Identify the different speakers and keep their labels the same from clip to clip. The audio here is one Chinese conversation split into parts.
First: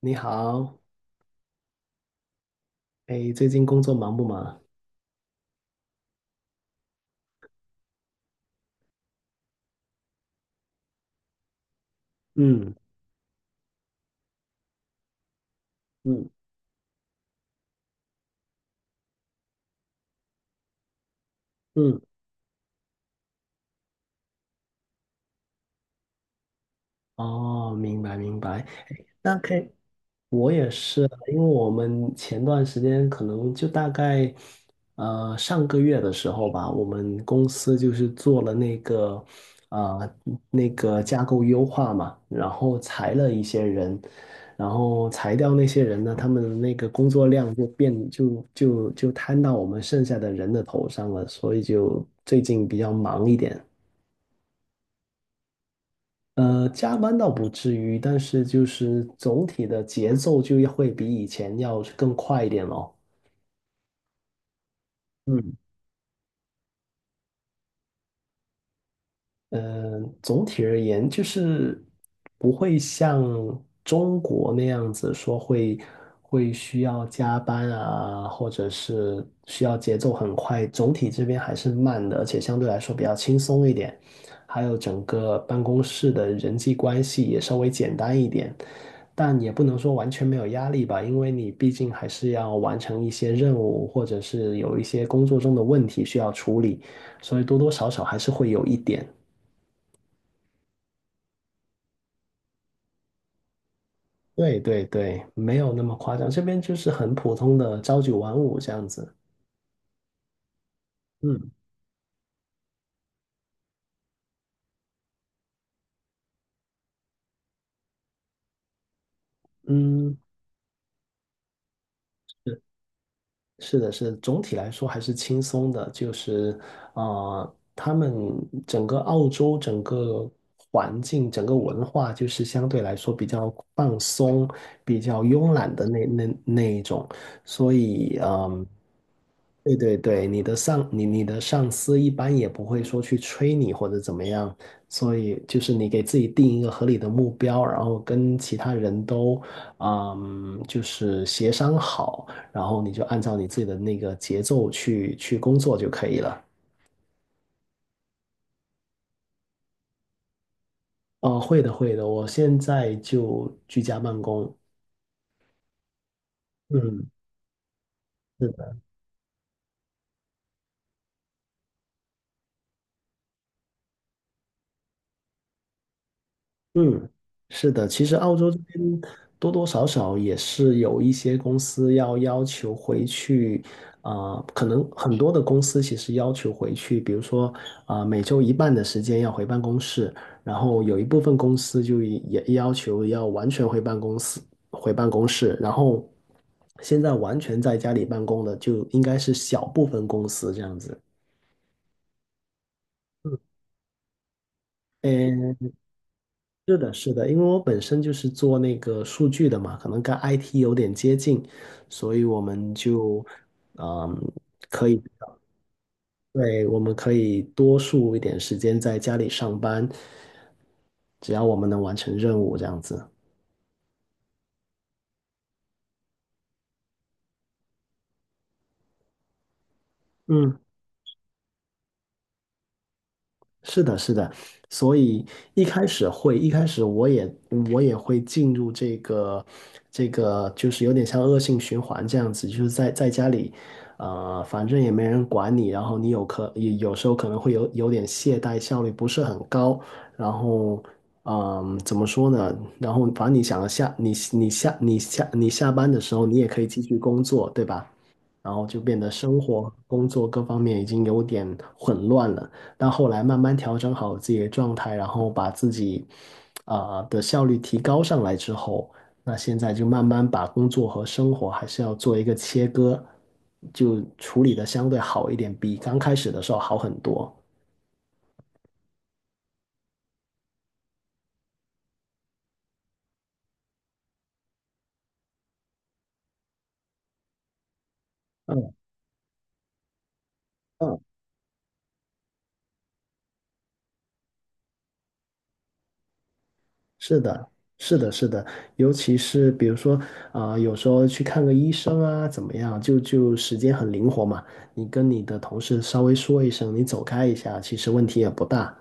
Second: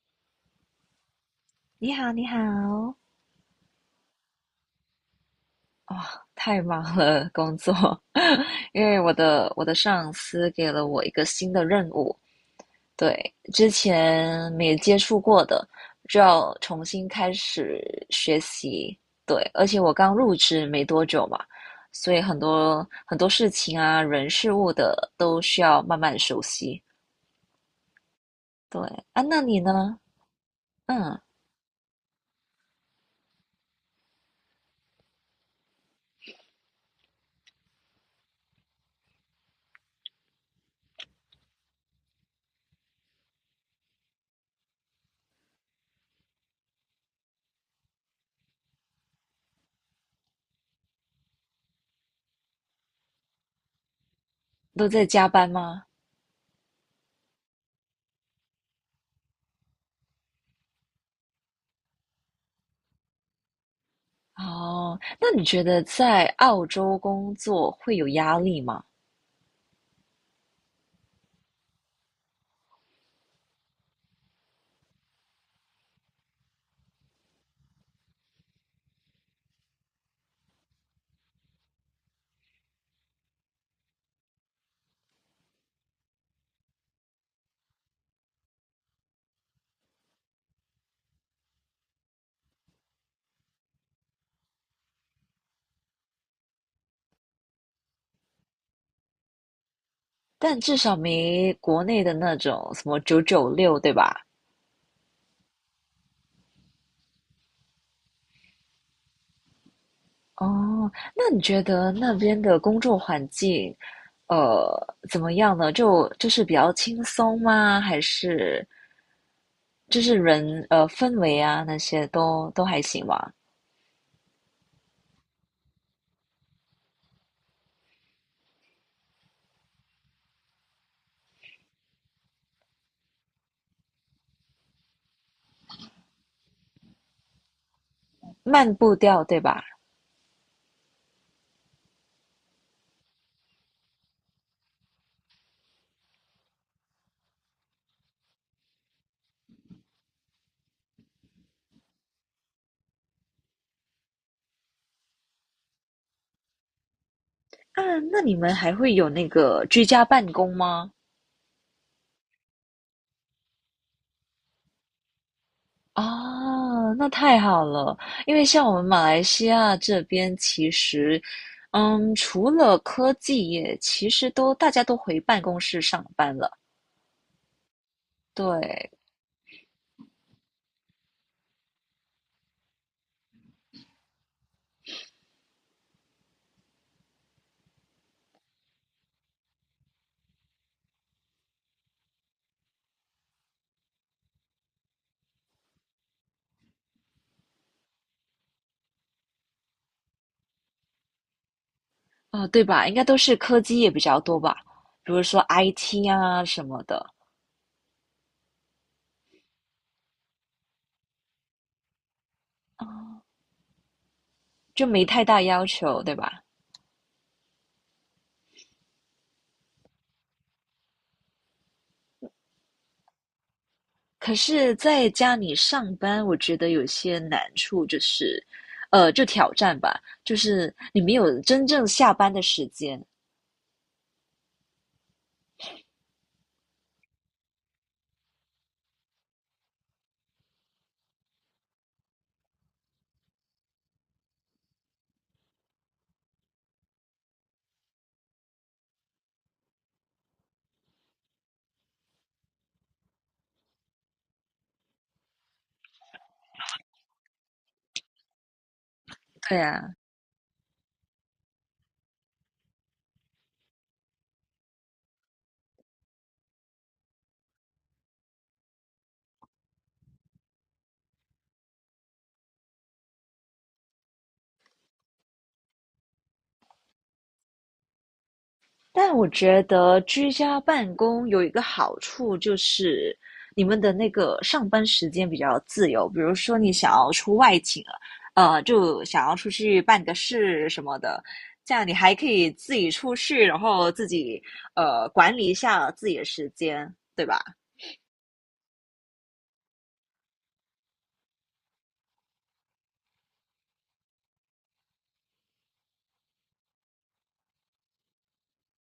Speaker 1: 你好，
Speaker 2: 你好，你好。
Speaker 1: 哎，最近工作忙不忙？
Speaker 2: 哇，太忙了，工作。因为我的上司给了我一个新的任务，
Speaker 1: 嗯
Speaker 2: 对，之前没接触过的，就
Speaker 1: 嗯
Speaker 2: 要重新开始学习。对，而且我刚入职没多久嘛，
Speaker 1: 嗯，
Speaker 2: 所以很多很多事情啊，人事物的都需要慢慢熟悉。
Speaker 1: 哦，明白明白。
Speaker 2: 对。啊，
Speaker 1: 那
Speaker 2: 那
Speaker 1: 可
Speaker 2: 你
Speaker 1: 以，
Speaker 2: 呢？
Speaker 1: 我也是啊，
Speaker 2: 嗯，
Speaker 1: 因为我们前段时间可能就大概，上个月的时候吧，我们公司就是做了那个，呃，那个架构优化嘛，然后裁了一些人，然后裁掉那些人呢，他们的那个工作量就变就就就摊到我们剩下的人的头上了，所以就最近比较忙一点。
Speaker 2: 都在加班吗？
Speaker 1: 呃，加班倒不至于，但是就是总体的节奏就要会比以前要更快一点咯。
Speaker 2: 哦，那你
Speaker 1: 嗯，
Speaker 2: 觉得在澳洲工作会有压力吗？
Speaker 1: 嗯，总体而言，就是不会像中国那样子说会需要加班啊，或者是需要节奏很快。总体这边还是慢的，而且相对来说比较轻松一点。还有整个办公室的人际关系也稍微简单一点，但也不能说完全没有压力吧，因为你毕竟还是要完成一些任务，或者是有一些工作中的问题需要处理，所以多多少少还是会有一点。
Speaker 2: 但至少没国内的那种什么九九六，对吧？
Speaker 1: 对对对，没有那么夸张，这边就是很普通的朝九晚五这样子。
Speaker 2: 哦，那你
Speaker 1: 嗯，
Speaker 2: 觉得那边的工作环境，呃，怎么样呢？就是比较轻松吗？还是就是
Speaker 1: 嗯，
Speaker 2: 人氛围啊那些都还行吗？
Speaker 1: 是的，是的，总体来说还是轻松的，就是，呃，他们整个澳洲整个环境、整个文化，就是相对来说比较放松、比较慵懒的那一种，所以，嗯、
Speaker 2: 慢步调，对吧？
Speaker 1: 对对对，你的上司一般也不会说去催你或者怎么样，所以就是你给自己定一个合理的目标，然后跟其他人都，嗯，就是协商好。然后你就按照你自己的那个节奏去工作就可以了。
Speaker 2: 啊，那你们还会有那个居家办公吗？
Speaker 1: 哦，会的，会的，我现在就居家办公。
Speaker 2: 哦，
Speaker 1: 嗯，
Speaker 2: 那太好了。因为像我们马来西亚这边，其实，嗯，除了科技业，其实都大家都回办公室上班了。
Speaker 1: 嗯，是的，其实澳洲这边
Speaker 2: 对。
Speaker 1: 多多少少也是有一些公司要求回去，啊、可能很多的公司其实要求回去，比如说啊、每周一半的时间要回办公室，然后有一部分公司就也也要求要完全回办公室，回办公室，然后现在完全在家里办公的就应该是小部分公司这样子。
Speaker 2: 啊、对吧？应该都是科技业比较多吧，比如说 IT 啊什
Speaker 1: 是
Speaker 2: 么
Speaker 1: 的，
Speaker 2: 的，
Speaker 1: 是的，因为我本身就是做那个数据的嘛，可能跟 IT 有点接近，所以我们就，嗯，
Speaker 2: 就
Speaker 1: 可以，
Speaker 2: 没太大要求，对吧？
Speaker 1: 对，我们可以多数一点时间在家里上班，只要我们能完成任务这样子。
Speaker 2: 可是在家里上班，我觉得有些难处，就是，就挑战吧，就
Speaker 1: 嗯。
Speaker 2: 是你没有真正下班的时间。
Speaker 1: 是的，是的，所以一开始会，一开始我也会进入这个，就是有点像恶性循环这样子，就是在家里，呃，反正也没人管你，然后你有可有有时候可能会有点懈怠，效率不是很高，然后嗯，怎么说呢？然后反正你想要下你你下你下你下班的时候，你也可以继续工作，对吧？然后就变得生
Speaker 2: 对
Speaker 1: 活、
Speaker 2: 啊。
Speaker 1: 工作各方面已经有点混乱了。但后来慢慢调整好自己的状态，然后把自己啊、的效率提高上来之后，那现在就慢慢把工作和生活还是要做一个切割，就处理的相对好一点，比刚开始的时候好很多。
Speaker 2: 但我觉得居家办公有一个好处就是，你们的那个上班时间比较自由。比如说你想要出外景了，
Speaker 1: 嗯
Speaker 2: 就想要出去办个事什么
Speaker 1: 嗯，
Speaker 2: 的，这样你还可以自己出去，然后自己管理一下自己的时间，
Speaker 1: 是
Speaker 2: 对吧？
Speaker 1: 的，是的，是的，尤其是比如说，啊、有时候去看个医生啊，怎么样，就时间很灵活嘛。你跟你的同事稍微说一声，你走开一下，其实问题也不大。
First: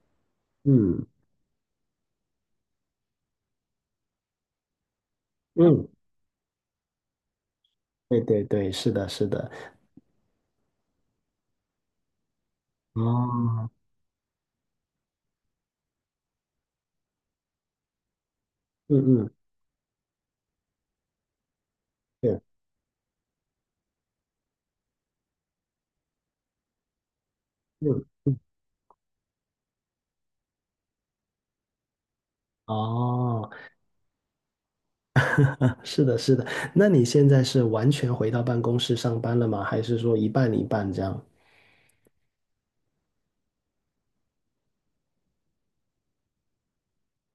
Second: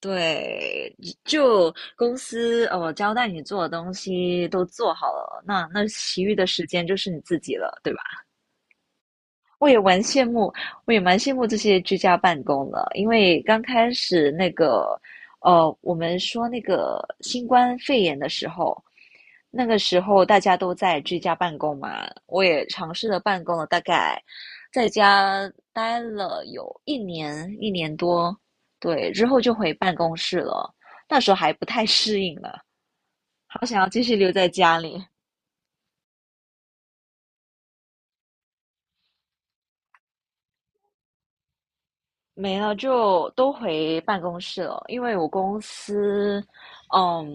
Speaker 2: 对，
Speaker 1: 嗯
Speaker 2: 就公司交代你做的东西都做好了，那
Speaker 1: 嗯，
Speaker 2: 其余的时间就是你自己了，对吧？
Speaker 1: 对对对，是的，是的。
Speaker 2: 我也蛮羡慕，我也蛮羡慕这些居家办公的。因为刚
Speaker 1: 哦，
Speaker 2: 开始那个，呃，我们说那个新冠肺炎的时候，
Speaker 1: 嗯嗯，
Speaker 2: 那个时候大家都在居家办公嘛，
Speaker 1: 对，
Speaker 2: 我也尝试了办公了，大概在家待了有一年一年
Speaker 1: 嗯，
Speaker 2: 多。对，之后就回办公室了，那时候还不太适应了，
Speaker 1: 哦，
Speaker 2: 好想要继续留在家里。
Speaker 1: 是的，是的。那你现在是完全回到办公室上班了吗？还是说一半一半这样？
Speaker 2: 没了，就都回办公室了。因为我公司，嗯，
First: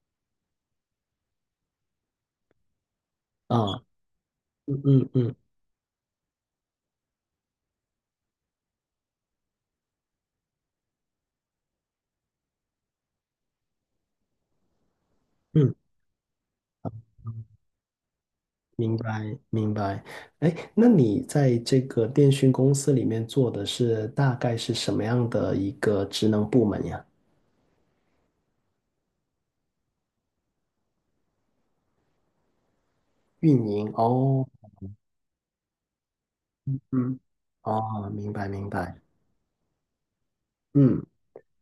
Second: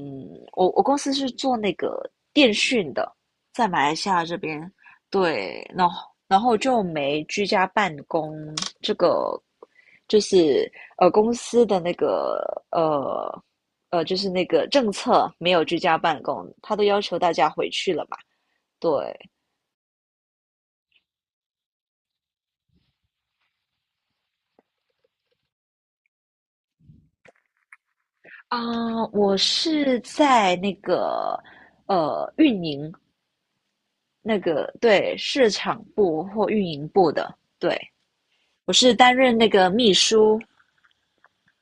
Speaker 2: 我公司是做那个电讯的，
Speaker 1: 啊，
Speaker 2: 在马来西亚这边。
Speaker 1: 嗯嗯嗯
Speaker 2: 对，然后然后就没居家办公这个，就是公司的那个呃就是那个政策没有
Speaker 1: 嗯
Speaker 2: 居家办公，他都要求大家回去了嘛。对。
Speaker 1: 明白，明白。哎，那你在这个电讯公司里面做的是大概是什么样的一个职能部门呀？
Speaker 2: 啊，我是在那个运营，
Speaker 1: 运营
Speaker 2: 那
Speaker 1: 哦，
Speaker 2: 个对市场部或运营部
Speaker 1: 嗯，
Speaker 2: 的，对，
Speaker 1: 哦，明白，明
Speaker 2: 我是
Speaker 1: 白。
Speaker 2: 担任那个秘书。
Speaker 1: 嗯，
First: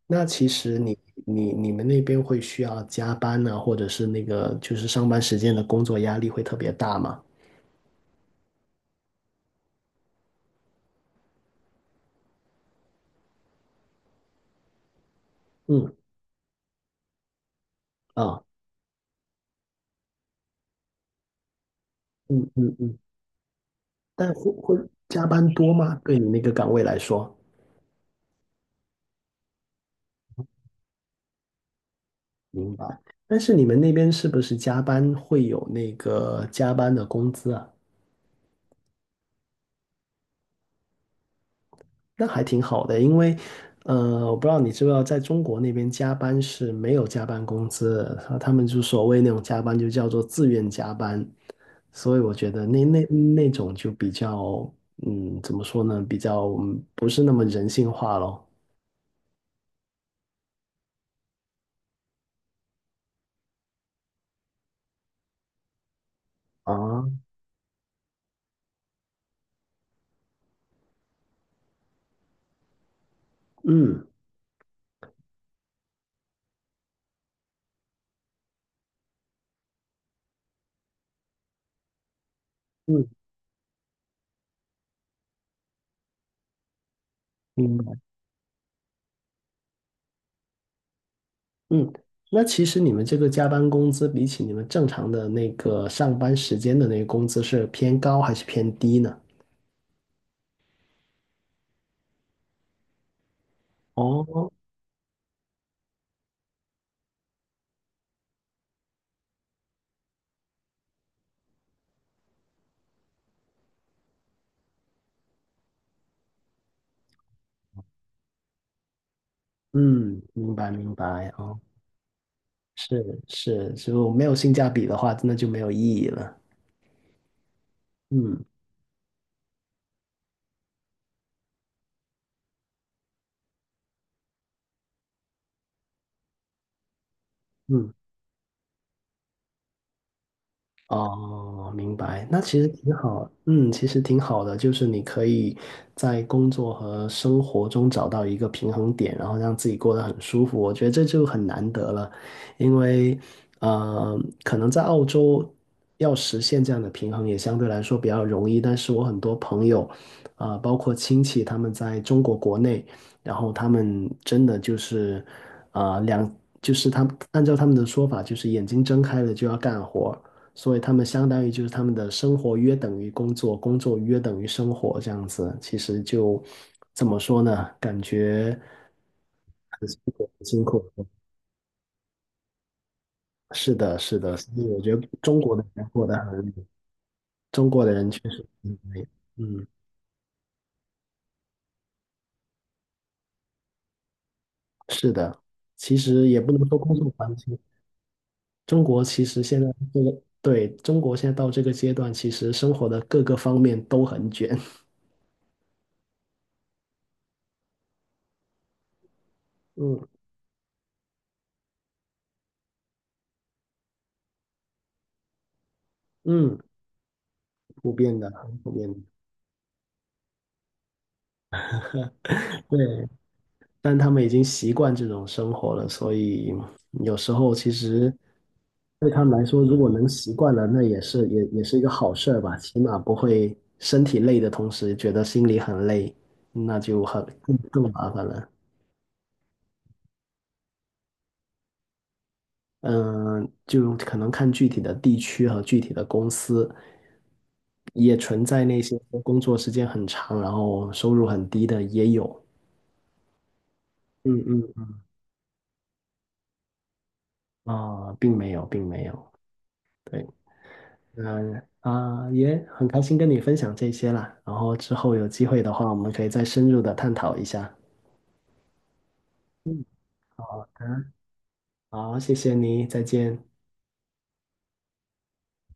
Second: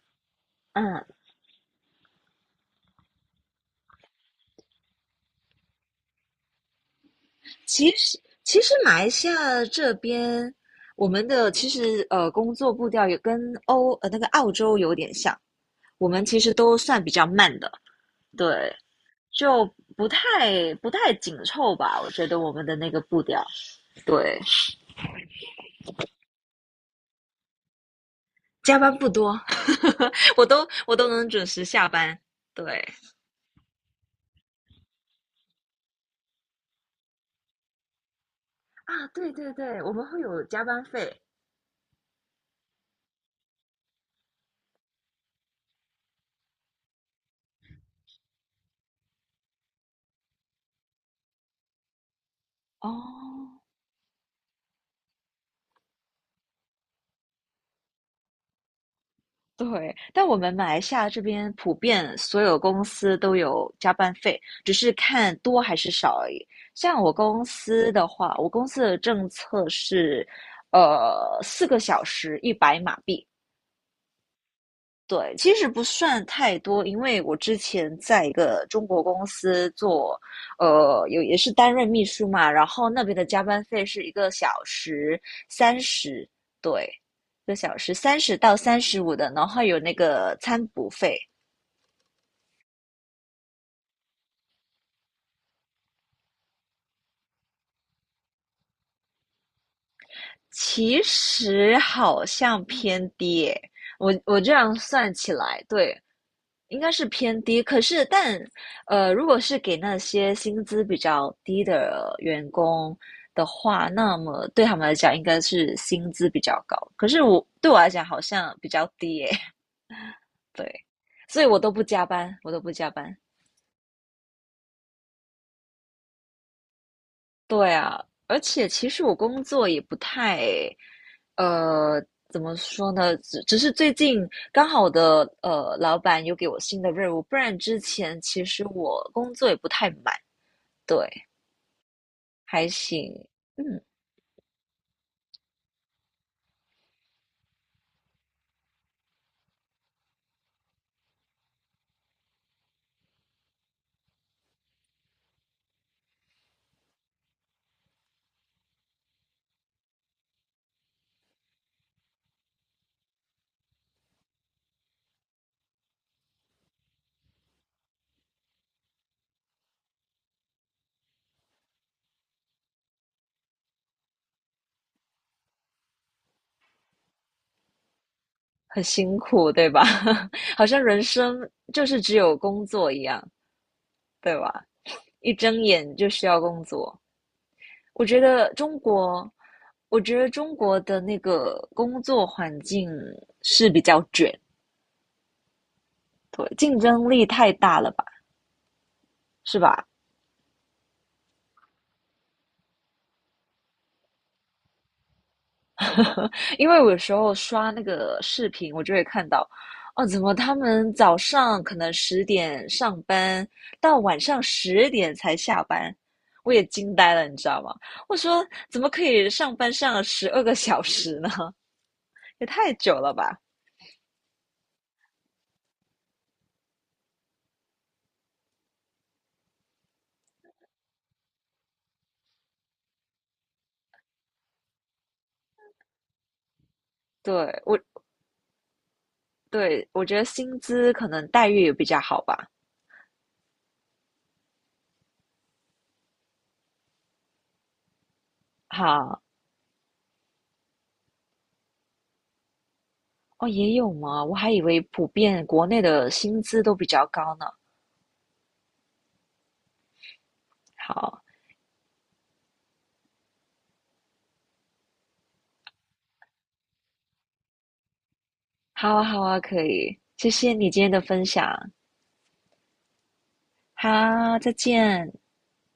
Speaker 1: 那其实你
Speaker 2: 嗯，
Speaker 1: 你们那边会需要加班呢，或者是那个就是上班时间的工作压力会特别大吗？
Speaker 2: 其实其实马来西亚这边我们的其实工作步调也跟那个澳洲有点像，
Speaker 1: 嗯
Speaker 2: 我们其实都算比较慢的。
Speaker 1: 啊，
Speaker 2: 对，就不太不太紧凑吧，我觉得
Speaker 1: 嗯
Speaker 2: 我们
Speaker 1: 嗯
Speaker 2: 的那
Speaker 1: 嗯，
Speaker 2: 个步调。
Speaker 1: 但
Speaker 2: 对，
Speaker 1: 加班多吗？对你那个岗位来说？
Speaker 2: 加班不多，我都能准时下班。
Speaker 1: 明
Speaker 2: 对。
Speaker 1: 白。但是你们那边是不是加班会有那个加班的工资啊？
Speaker 2: 啊，对对对，我们会有加班费。
Speaker 1: 那还挺好的，因为，呃，我不知道你知不知道，在中国那边加班是没有加班工资的，然后他们就所谓那种加班就叫做自愿加班，所以我觉得那那那
Speaker 2: 哦，
Speaker 1: 种就比较，嗯，怎么说呢，比较嗯不是那么人性化咯。
Speaker 2: 对，但我们马来西亚这边普遍所有公司都有加班费，只是看多还是少而已。像
Speaker 1: 啊，
Speaker 2: 我公司的话，我公司的政策是，四个小时100马币。
Speaker 1: 嗯
Speaker 2: 对，其实不算太多，因为我之前在一个中国公司做，呃，有也是担任秘书嘛，然后那
Speaker 1: 嗯，
Speaker 2: 边的加班费是一个小时三十，对，一个小时
Speaker 1: 嗯。
Speaker 2: 三十到三十五的，然后有那个餐补费。
Speaker 1: 嗯，那其实你们这个加班工资比起你们正常的那个上班时间的那个工资是偏高还是偏低呢？
Speaker 2: 其实好像偏低诶，我我
Speaker 1: 哦，
Speaker 2: 这样算起来，对，应该是偏低。可是但如果是给那些薪资比较低的员工的话，那么对他们来讲应该是薪资比较高。可是我对我来讲好像比较低耶。
Speaker 1: 嗯，明白
Speaker 2: 对，
Speaker 1: 明白
Speaker 2: 所以
Speaker 1: 哦，
Speaker 2: 我都不加班，我都不加班。
Speaker 1: 是是，就没有性价比的话，那就没有意义了。
Speaker 2: 对啊，而
Speaker 1: 嗯
Speaker 2: 且其实我工作也不太，呃，怎么说呢？只是最近刚好我的老板有给我新的任务，不然之
Speaker 1: 嗯。
Speaker 2: 前其实我工作也不太满。对，
Speaker 1: 哦，明白。那其实
Speaker 2: 还
Speaker 1: 挺
Speaker 2: 行，
Speaker 1: 好，嗯，
Speaker 2: 嗯，
Speaker 1: 其实挺好的，就是你可以在工作和生活中找到一个平衡点，然后让自己过得很舒服。我觉得这就很难得了，因为呃，可能在澳洲要实现这样的平衡也相对来说比较容易，但是我很多朋友啊、呃包括亲戚，他们在中国国内，然后他们真的就是啊、呃两。就是他们按照他们的说法，就是眼睛睁开了就要干活，所以他们相当于就是他们的生活约等于工作，工作约等于生活这样子。其实就怎么说呢？感觉
Speaker 2: 很辛苦，对吧？
Speaker 1: 很辛 苦，很辛
Speaker 2: 好像
Speaker 1: 苦。
Speaker 2: 人生就是只有工作一样，
Speaker 1: 是的，是的，
Speaker 2: 对
Speaker 1: 所
Speaker 2: 吧？
Speaker 1: 以我觉得
Speaker 2: 一
Speaker 1: 中国的
Speaker 2: 睁
Speaker 1: 人
Speaker 2: 眼
Speaker 1: 过
Speaker 2: 就
Speaker 1: 得
Speaker 2: 需要
Speaker 1: 很，
Speaker 2: 工作。
Speaker 1: 中国的
Speaker 2: 我
Speaker 1: 人确
Speaker 2: 觉
Speaker 1: 实
Speaker 2: 得
Speaker 1: 很
Speaker 2: 中
Speaker 1: 累。
Speaker 2: 国，
Speaker 1: 嗯，
Speaker 2: 我觉得中国的那个工作环境是比较卷。
Speaker 1: 是，其实也
Speaker 2: 对，
Speaker 1: 不能说
Speaker 2: 竞
Speaker 1: 工作
Speaker 2: 争力
Speaker 1: 环
Speaker 2: 太
Speaker 1: 境，
Speaker 2: 大了吧，
Speaker 1: 中国其实
Speaker 2: 是
Speaker 1: 现在
Speaker 2: 吧？
Speaker 1: 这个，对，中国现在到这个阶段，其实生活的各个方面都很卷。
Speaker 2: 因为我有时候刷那个视频，我就会看到，
Speaker 1: 嗯
Speaker 2: 哦，怎么他们早上可能十点上班，到晚上10点才下班，我
Speaker 1: 嗯，
Speaker 2: 也惊呆了，你知道吗？
Speaker 1: 普
Speaker 2: 我
Speaker 1: 遍的，
Speaker 2: 说
Speaker 1: 很普
Speaker 2: 怎么
Speaker 1: 遍的。
Speaker 2: 可以上班上12个小时呢？也太久
Speaker 1: 对，
Speaker 2: 了吧？
Speaker 1: 但他们已经习惯这种生活了，所以有时候其实对他们来说，如果能习惯了，那也是也是一个好事儿吧，起码不会身体累的同时觉得心里很累，那就很更
Speaker 2: 对，我，
Speaker 1: 更麻烦了。
Speaker 2: 对，我觉得薪资可能待遇也比较好吧。
Speaker 1: 嗯，就可能看具体的地区和具体的公司，也存在那些
Speaker 2: 哈，
Speaker 1: 工作时间很长，然后收入很低的也有。
Speaker 2: 哦，也有吗？我
Speaker 1: 嗯
Speaker 2: 还以为
Speaker 1: 嗯，
Speaker 2: 普遍国内的薪资都比较高呢。
Speaker 1: 啊，并没有，并没有。
Speaker 2: 好，
Speaker 1: 嗯啊，也很开心跟你分享这些啦。然后之后有机会的话，我们可以再深入的探讨一下。
Speaker 2: 好啊，好啊，可以，谢谢你今天的
Speaker 1: 嗯，
Speaker 2: 分享。
Speaker 1: 好，谢谢你，再见。
Speaker 2: 好，再见。